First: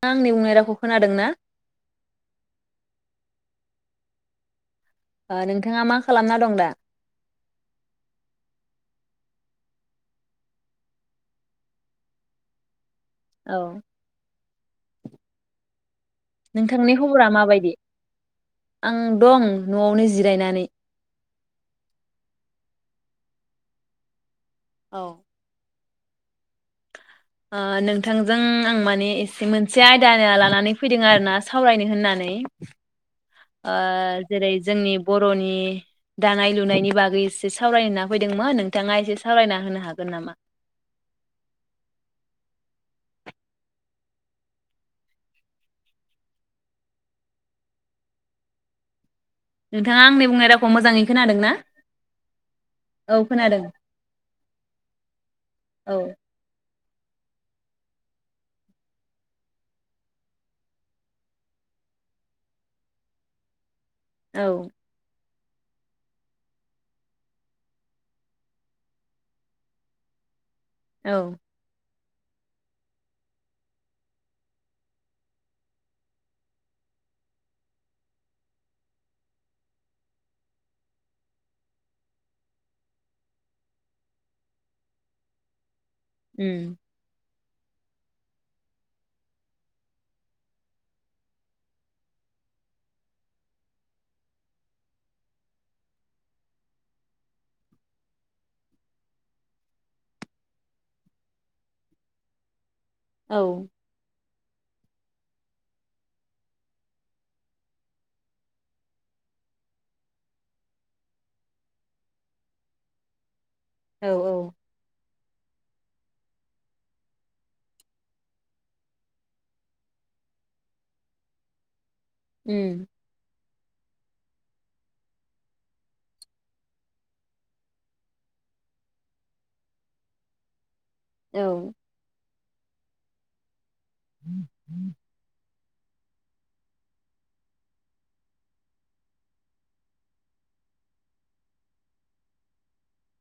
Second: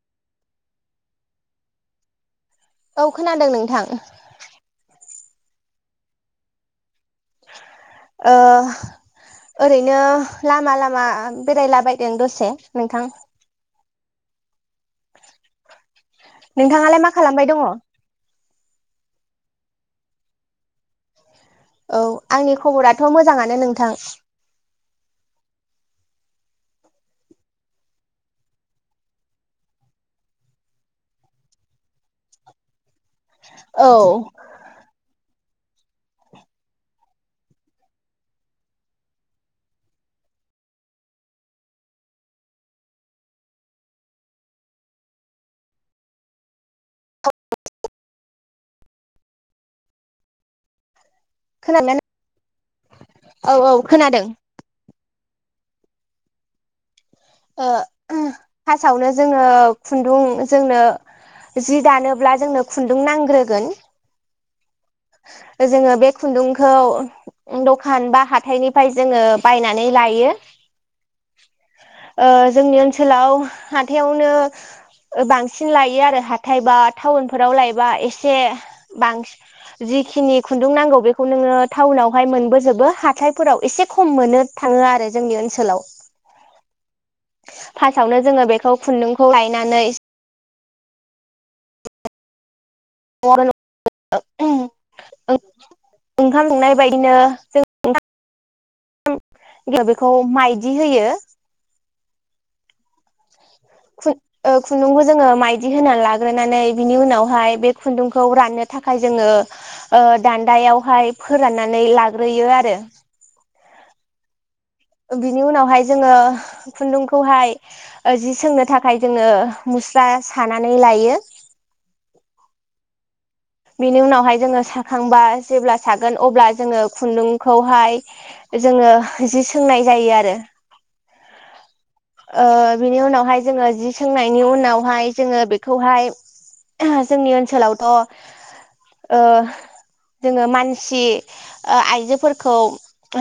थांङा आंनि बुंनायरावखौ खोनादों ना? औ खोनादों नोंथां आं नोंथांङा मा खालामना दं दा ओ ओरैनो लामा लामा बेरायलाबायदों दसे नोंथां औ नोंथांनि नोंथांङालाय मा खबरा खालामबाय दङ? माबायदि आं दं न'आवनो जिरायनानै औ आंनि खबराथ' मोजांङानो नोंथां। औ ओ नोंथांजों आं माने एसे मोनसे आयदा लानानै फैदों आरोना सावरायनो होननानै। ओ औ जेरै जोंनि बर'नि नि दानाय लुनायनि बागै इसे सावरायनो होनना फैदोंमोन नोंथाङा इसे सावरायना होनो हागोन नामा? नोंथांङा आंनि बुंनाय रावखौ मोजाङै खोनादों ना खोनादो नो औ औ खोनादों। औ ओ फासावनो जोङो खुन्दुं जोंनो जि दानोब्ला जोंनो खुन्दुं नांग्रोगोन। औ जोंङो बे खुन्दुंखौ दखान बा हाथायनिफ्राय जोङो बायनानै लायो। औ ओ जोंनि ओनसोलाव हाथायावनो बांसिन ओ लायो आरो हाथायबा टाउनफोराव लायोबा इसे बांसि जिखिनि खुन्दुं नांगौ बेखौ नोङो टाउनावहाय मोनबोजोबो हाथायफोराव इसे खम मोननो थाङो आरो जोंनि ओनसोलाव। उम फासावनो जोङो बेखौ खुन्दुंखौ लायनानै [unintelligible] बेखौ माइदि होयो। औ ओ खुन्दुंखौ जोङो माइदि होना लाग्रोनानै बिनि उनावहाय बे खुन्दुंखौ राननो थाखाय जोङो ओ दान्दायावहाय फोराननानै लाग्रोयो आरो औ औ बिनि उनावहाय जोङो खुन्दुंखौहाय ओ जि सोंनो थाखाय जोंङो मुस्रा सानानै लायो। उम बिनि उनावहाय जोङो साखांबा जेब्ला सागोन अब्ला जोंङो खुन्दुंखौहाय जोंङो जि सोंनाय जायो आरो औ ओ बिनि उनावहाय जोंङो जि सोंनायनि उनावहाय जोंङो बेख खौहाय जोंनि ओनसोलावथ ओ जोङो मानसि ओ आइजोफोरखौ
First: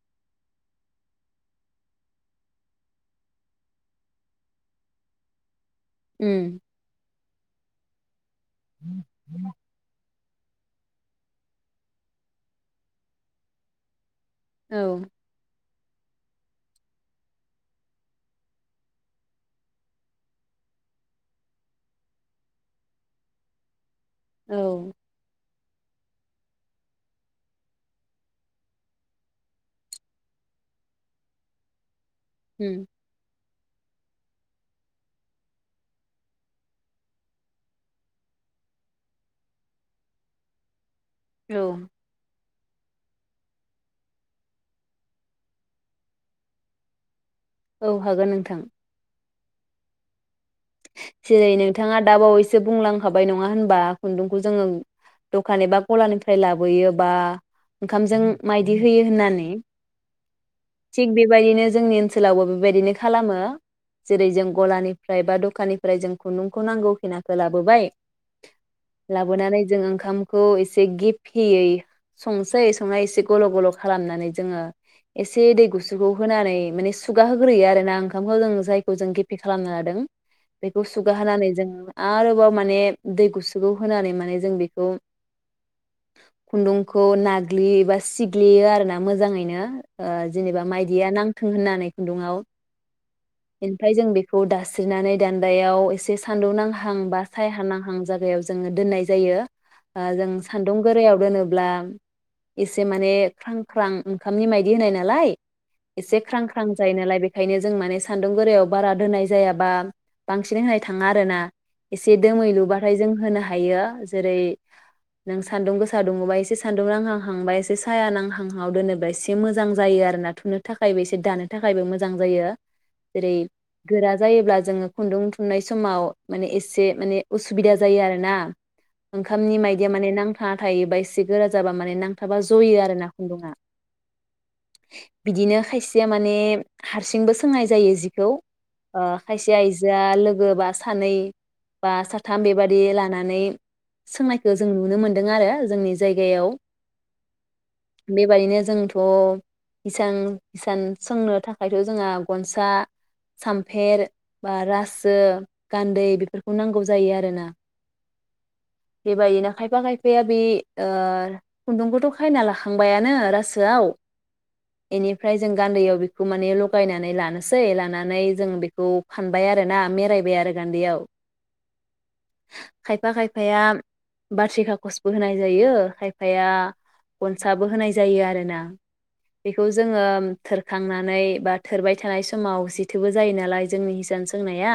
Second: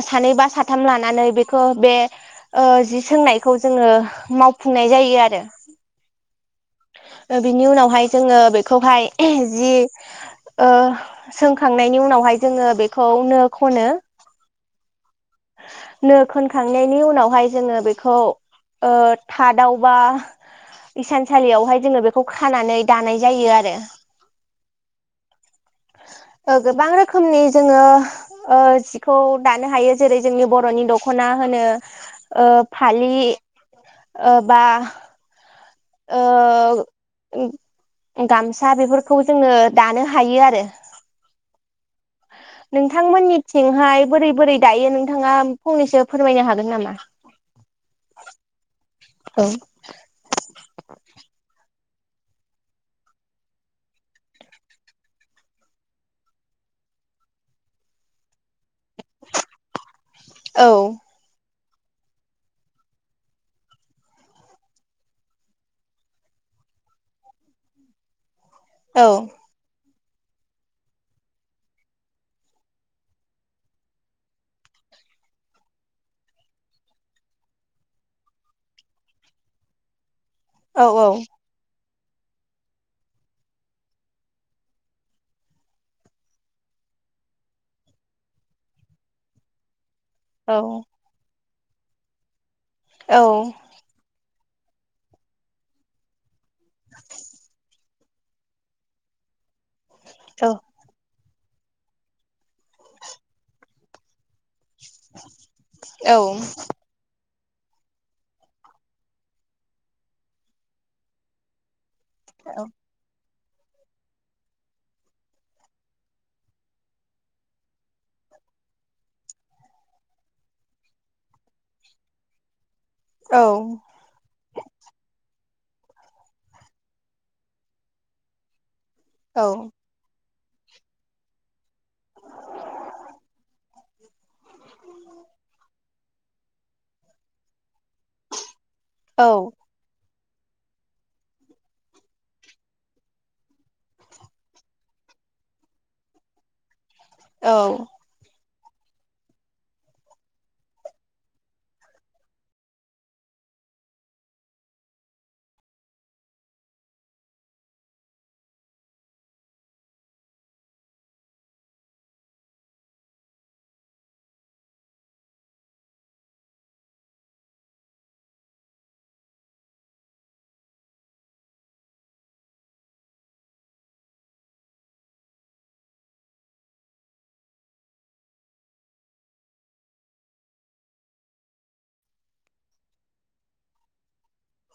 सानै बा साथाम लानानै बेखौ बे ओ जि सोंनाय खौ जोङो मावफुंनाय जायो आरो उम ओ बिनि उनावहाय जोङो बेखौहाय जि ओ सोंखांनायनि उनावहाय जोङो बेखौ नो खनो। औ नो खोनखांनायनि उनावहाय जोङो बेखौ ओ थादाव बा इसानसालियावहाय जोङो बेखौ खानानै दानाय जायो आरो औ ओ गोबां रोखोमनि जोङो ओ जिखौ दानो हायो। जेरै जोंनि बरनि दखना होनो। ओ उम फालि। ओ बा ओ गामसा बेफोरखौ जोङो दानो हायो आरो औ नोंथांमोननिथिंहाय बोरै बोरै दायो नोंथाङा फंनैसो फोरमायनो हागोन नामा? औ हागोन नोंथां। औ जेरै नो बिथाङा दा बावैसो बुंलांखाबाय नङा होनबा खुन्दुंखौ जोङो दखान एबा गलानिफ्राय लाबोयो बा ओंखामजों माइ [unintelligible] होयो होननानै औ थिग बेबायदिनो जोंनि ओनसोलावबो बेबायदिनो खालामो जेरै जों गलानिफ्राय बा दखाननि ओमफ्राय जों खुन्दुंखौ नांगौ खिनाखौ लाबोबाय औ लाबोनानै जों ओं खामखौ एसे गेफेयै संसै संनाय एसे गल गल खालामनानै जोङो एसे दै गुसुखौ होनानै माने सुगा होग्रोयो आरो ना ओंखामखौ जों जायखौ जों गेफे खालामना लादों। औ बेखौ औ सुगाहोनानै जोङो आरोबाव माने दै गुसुखौ होनानै माने जों बेखौ खुन्दुंखौ नाग्लियो एबा सिग्लियो आरोना मोजाङैनो। ओ औ जेनेबा माइदिया नां थों होननानै खुन्दुंआव। औ ओमफ्राय जों बे खौ दास्रिनानै दान्दायाव एसे सानदुंनांहां बा सायहानांहां जागायाव जोङो दोन्नाय जायो। आ जों औ सान्दुं गोरायाव दोनो ब्ला एसे माने ख्रां ख्रां ओंखामनि माइ दि होनाय नालाय औ एसे ख्रां ख्रां जायो नालाय बे ओंखायनो जों माने सान्दुं गोरायाव बारा दोनाय जायाबा बांसिनै होनाय थाङा आरो ना। एसे दोमै लुबाथाय जों होनो हा हायो जेरै नों सान्दुं गोसा दुङोबा एसे सान्दुं नांहांहांबा एसे साया नांहांहांआव दोनोबा एसे मोजां जायो आरो ना थुनो थाखायबो एसे दानो थाखायबो मोजां जायो। जेरै औ गोरा जायोब्ला जोङो [unintelligible] थुननाय समाव माने एसे माने उसुबिदा जायो आरोना। ओंखामनि मायदिया माने नां हा थायोबा इसे गोरा जाबा माने नांथाबा जयो आरो ना खुन्दुङा। बिदिनो खायसेया माने हारसिंबो सोंनाय जायो जिखौ ओ औ खायसे आइजो आ लोगो बा सानै बा साथाम बेबादि लानानै सोंनायखौ जों नुनो मोनदों आरो जोंनि जायगायाव। बे बादिनो जोंथ' इसां ईसान सोंनो थाखायथ' जोंहा गनसा सामफेर बा रासो गान्दै बेफोरखौ नांगौ जायो आरोना बेबायदिनो खायफा खायफाया बे ओ खुन्दुंखौथ खायना लाखांबायानो रासोआव बेनिफ्राय जों गान्दैयाव बेखौ माने लगायनानै लानोसै लानानै जों बेखौ फानबाय आरोना मेरायबाय आरो गान्दैयाव खायफा खायफाया बारथिखाखसबो होनाय जायो खायफाया गनसाबो होनाय जायो आरो ना बेखौ जोङो थोरखांनानै बा थोरबाय थानाय समाव जिथोबो जायो नालाय जोंनि हिसान सोंनाया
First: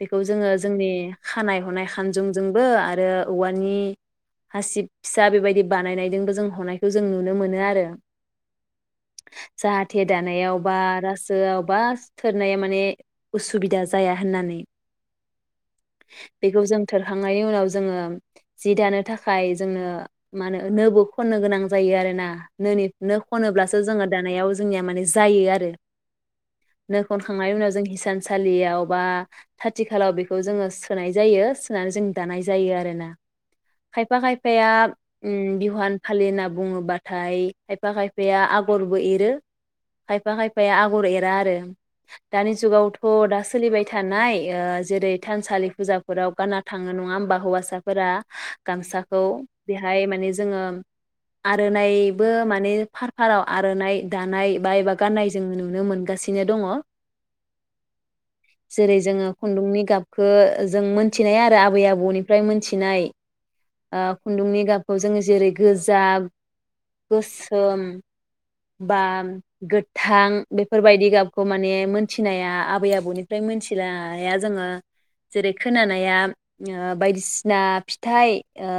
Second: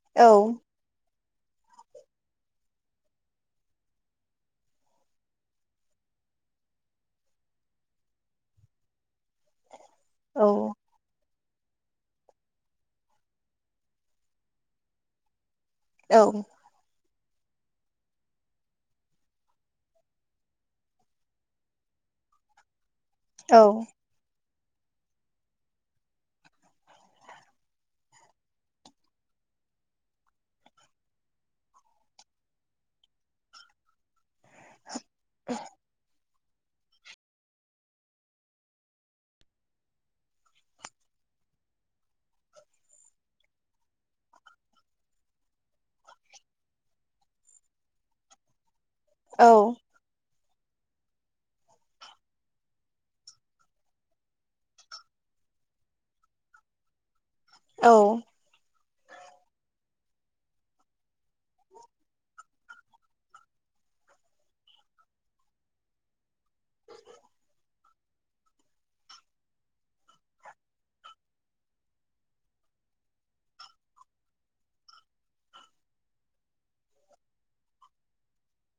बेखौ औ जोङो जोंनि खानाय हनाय खानजुंजोंबो आरो औवानि हासिब फिसा बेबायदि बानायनायजोंबो जों हनायखौ जों नुनो मोनो आरो जाहा थे दानायाव बा रास जोआव बा थोरनाया माने उसुबिदा जाया होननानै बेखौ जोंथोर थांनायनि उनाव जोङो जि दानो थाखाय जोंनो मा होनो नोबो खननो गोनां जायो आरो ना नोनि नो खनोब्लासो जोङो दानायाव जोंनिया माने जायो आरो नो खखांनायनि उनाव जों हिसानसालियाव बा खाथि खालाव बेखौ जोङो सोनाय जायो सोनानै जों दानाय जायो आरोना खायफा खायफ फाया उम बिहवान फालिहोना बुङोबाथाय खायफा खायफाया आगरबो एरो खायफा खायफाया आगर एरा आरो दानि जुगावथ थ दा सोलिबाय थानाय ओ जेरै थानसालि फुजाफोराव गाना थाङो नङा होमबा हौवासाफोरा गामसा औ बेहाय माने जो जोङो आरोनायबो माने फार फाराव आरोनाय दानाय बा एबा गाननाय जों नुनो मोनगासिनो दङ जेरै जोङो खुन्दुंनि गाब खो जों मोन मिथिनाय आरो आबै आबौनिफ्राय मोनथि नाय ओ खुन्दुंनि गाबखौ जोङो जेरै गोजा गोसोम बाम गोथ थां बेफोरबायदि गाबखौ माने मोन थिनाया आबै आबौनिफ्राय मोनथिलाया जोङो जेरै खोनानाया ओ बायदिसिना फिथाइ ओ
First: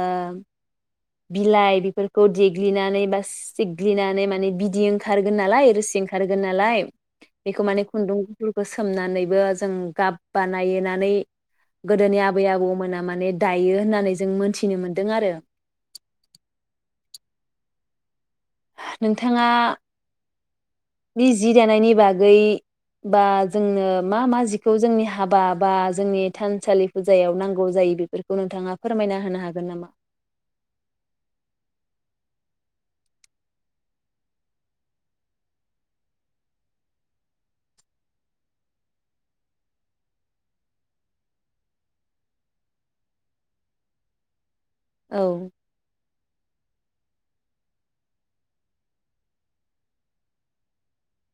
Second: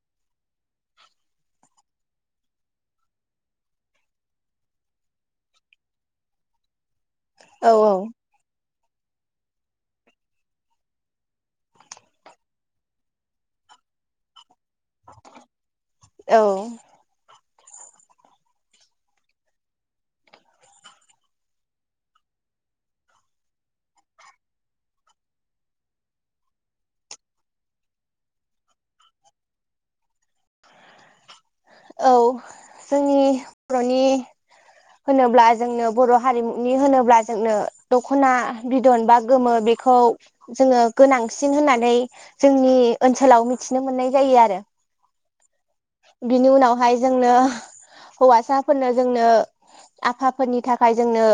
बिलाइ बेफोरखौ देग्लिनानै बा सिग्लिनानै माने बिदै ओंखारगोन नालाय रोसि ओंखारगोन नालाय बेखौ माने औ खुन्दुंफोरखौ सो सोमनानैबो जों गाब बानायनानै गोदोनि आबै आबौमोना माने दायो होननानै जों मोनथिनो मोन्दों आरो औ नोंथाङा नि जि दानायनि बागै बा जोंनो मा मा जिखौ जोंनि हाबा बा जोंनि थानसालि फुजायाव नांगौ जायो बेफोरखौ नोंथाङा फोरमायना होनो हागोन नामा? औ जोंनि बरनि होनोब्ला जोंनो बर हारिमुनि होनोब्ला जोंनो दखना बिदन बा गोमो बेखौ जोङो गोनांसिन होननानै जोंनि ओनसोलाव मिथिनो मोननाय जायो आरो औ बिनि उनावहाय जोंनो हौवासाफोरनो जोंनो आफाफोरनि थाखाय जोंनो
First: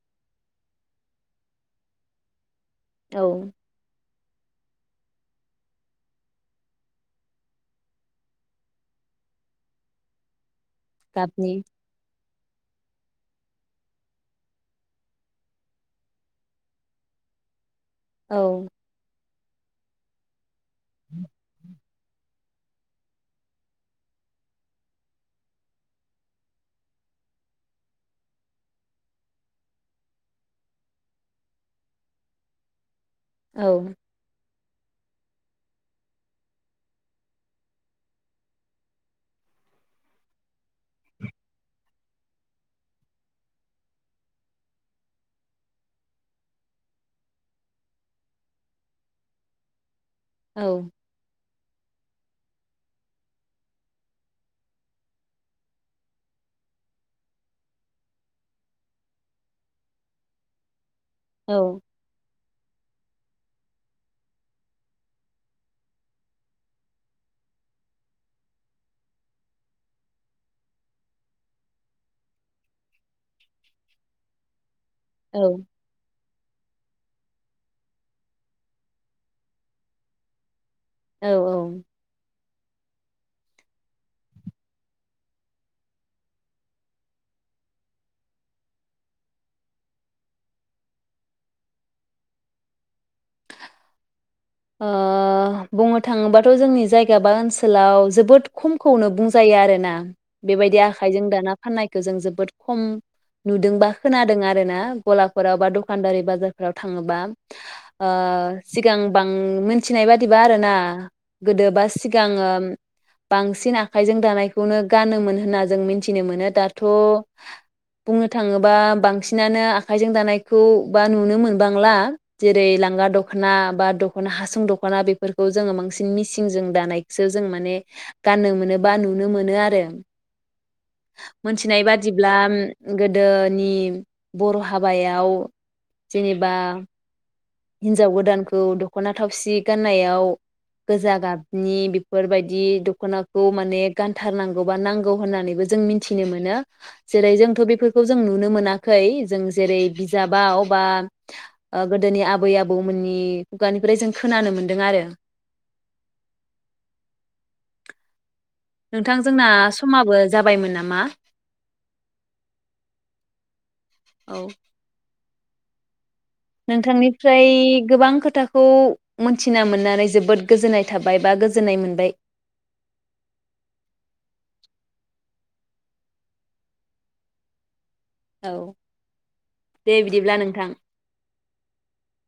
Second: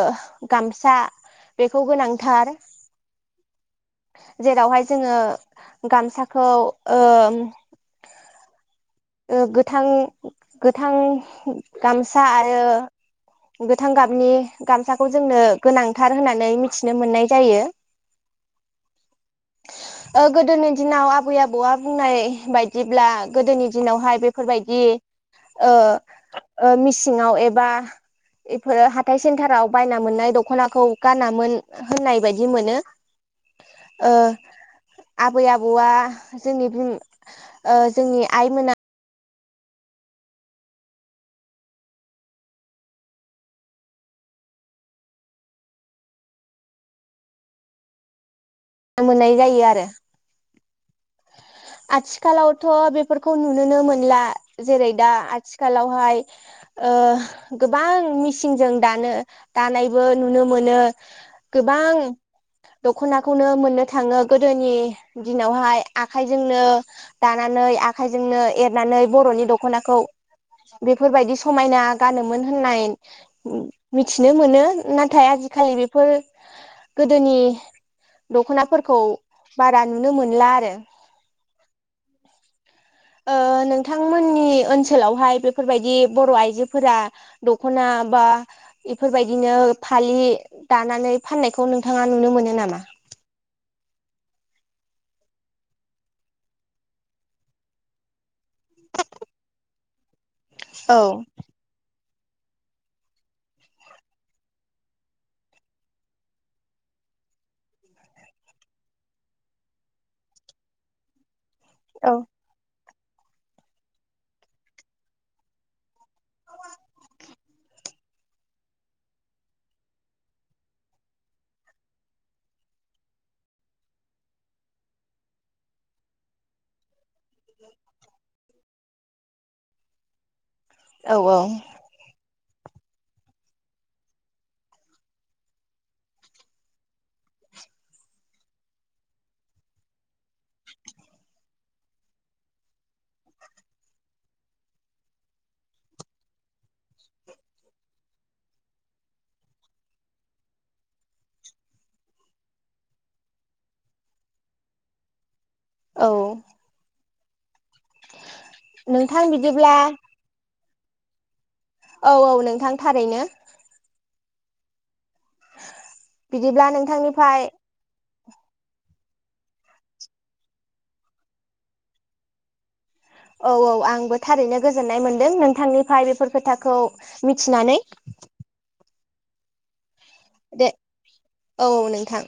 गामसा बेखौ गोनांथार औ जेरावहाय जोङो गामसाखौ ओम ओ गोथां गोथां गाबनि गामसा आरो गोथां गाबनि गामसाखौ जोंनो गोनांथार होननानै मिथिनो मोननाय जायो औ ओ गोदोनि दिनाव आबै आबौआ बुंनाय बायदिब्ला गोदोनि दिनावहाय बेफोरबायदि ओ ओ मिसिङाव एबा एफोर हाथाय सेन्टाराव बायना मोननाय दखनाखौ गानामोन होननाय बायदि मोनो औ ओ आबै आबौआ जोंनि बिम ओ जोंनि आइ मोना ना मोननाय जायो आरो औ आथिखालावथ बेफोरखौ नुनोनो मोनला जेरै दा आथिखालावहाय ओ गोबां मिसिनजों दानो दानायबो नुनो मोनो गोबां दखनाखौनो मोननो थाङो गोदोनि दिनावहाय आखाइजोंनो दानानै आखाइजोंनो एरनानै बरनि दखनाखौ बेफोरबायदि समायना गानोमोन होननाय मिथिनो मोनो नाथाय औ आजिखालि बेफोर गोदोनि दखनाफोरखौ बारा नुनो मोनला आरो औ औ ओ नोंथांमोननि ओनसोलावहाय बेफोरबायदि बर' आइजोफोरा दखना बा इफोरबायदिनो फालि दानानै फाननायखौ नोंथाङा नुनो मोनो नामा ओ बुंनो थाङोबाथ जोंनि जायगा बा ओनसोलाव जोबोद खमखौनो बुंजायो आरो ना बेबायदि औ आखाइजों दाना फाननाय जों जोबोद खम नुदोंबा खोनादों आरोना गलाफोराव बा दखानदारि बाजारफोराव थाङोबा ओ सिगां गोबां मिनथिनाय बादिबा आरोना गोदोबा औ सिगाङो बांसिन आखाइजों दानायखौनो गानोमोन होनना जों मिथिनो मोनो दाथ बुंनो थाङोबा बांसिनानो आखाइजों दानायखौ बा नुनो मोनबांला जेरै लांगा दखना बा द दखना हासुं दखना बेफोरखौ जोङो बांसिन मिसिन जों दानाय सो जों माने गानोम मोन मोनोबा नुनो मोनो आरो। औ औ मोनथिनाय बादि ब्ला गोदोनि बर' हाबायाव जेनेबा हिनजाव गोदानखौ दखना थावसि गाननायाव गोजा गाबनि बेफोरबायदि दखनाखौ माने गानथारनांगौ बा नांगौ होननानैबो जों मिथिनो मोनो जेरै जोंथ बेफोरखौ जों नुनो मोनाखै जों जेरै बिजाबाव बा ओ गोदोनि आबै आबौमोननि खुगानिफ्राय जों खोनानो मोन्दों आरो। औ। नोंथां जोंना समाबो जाबायमोन नाम मा? औ औ नोंथां थारैनो। औ। नोंथांनिफ्राय गोबां खोथ थाखौ मिथिना मोननानै जोबोद गोजोननाय थाबाय बा गोजोननाय मोनबाय। औ औ आंबो थारैनो गोजोननाय मोन दों नोंथांनिफ्राय बेफोर खोथाखौ मिथिनानै। औ। दे बिदिब्ला दे नोंथां औ औ नोंथां।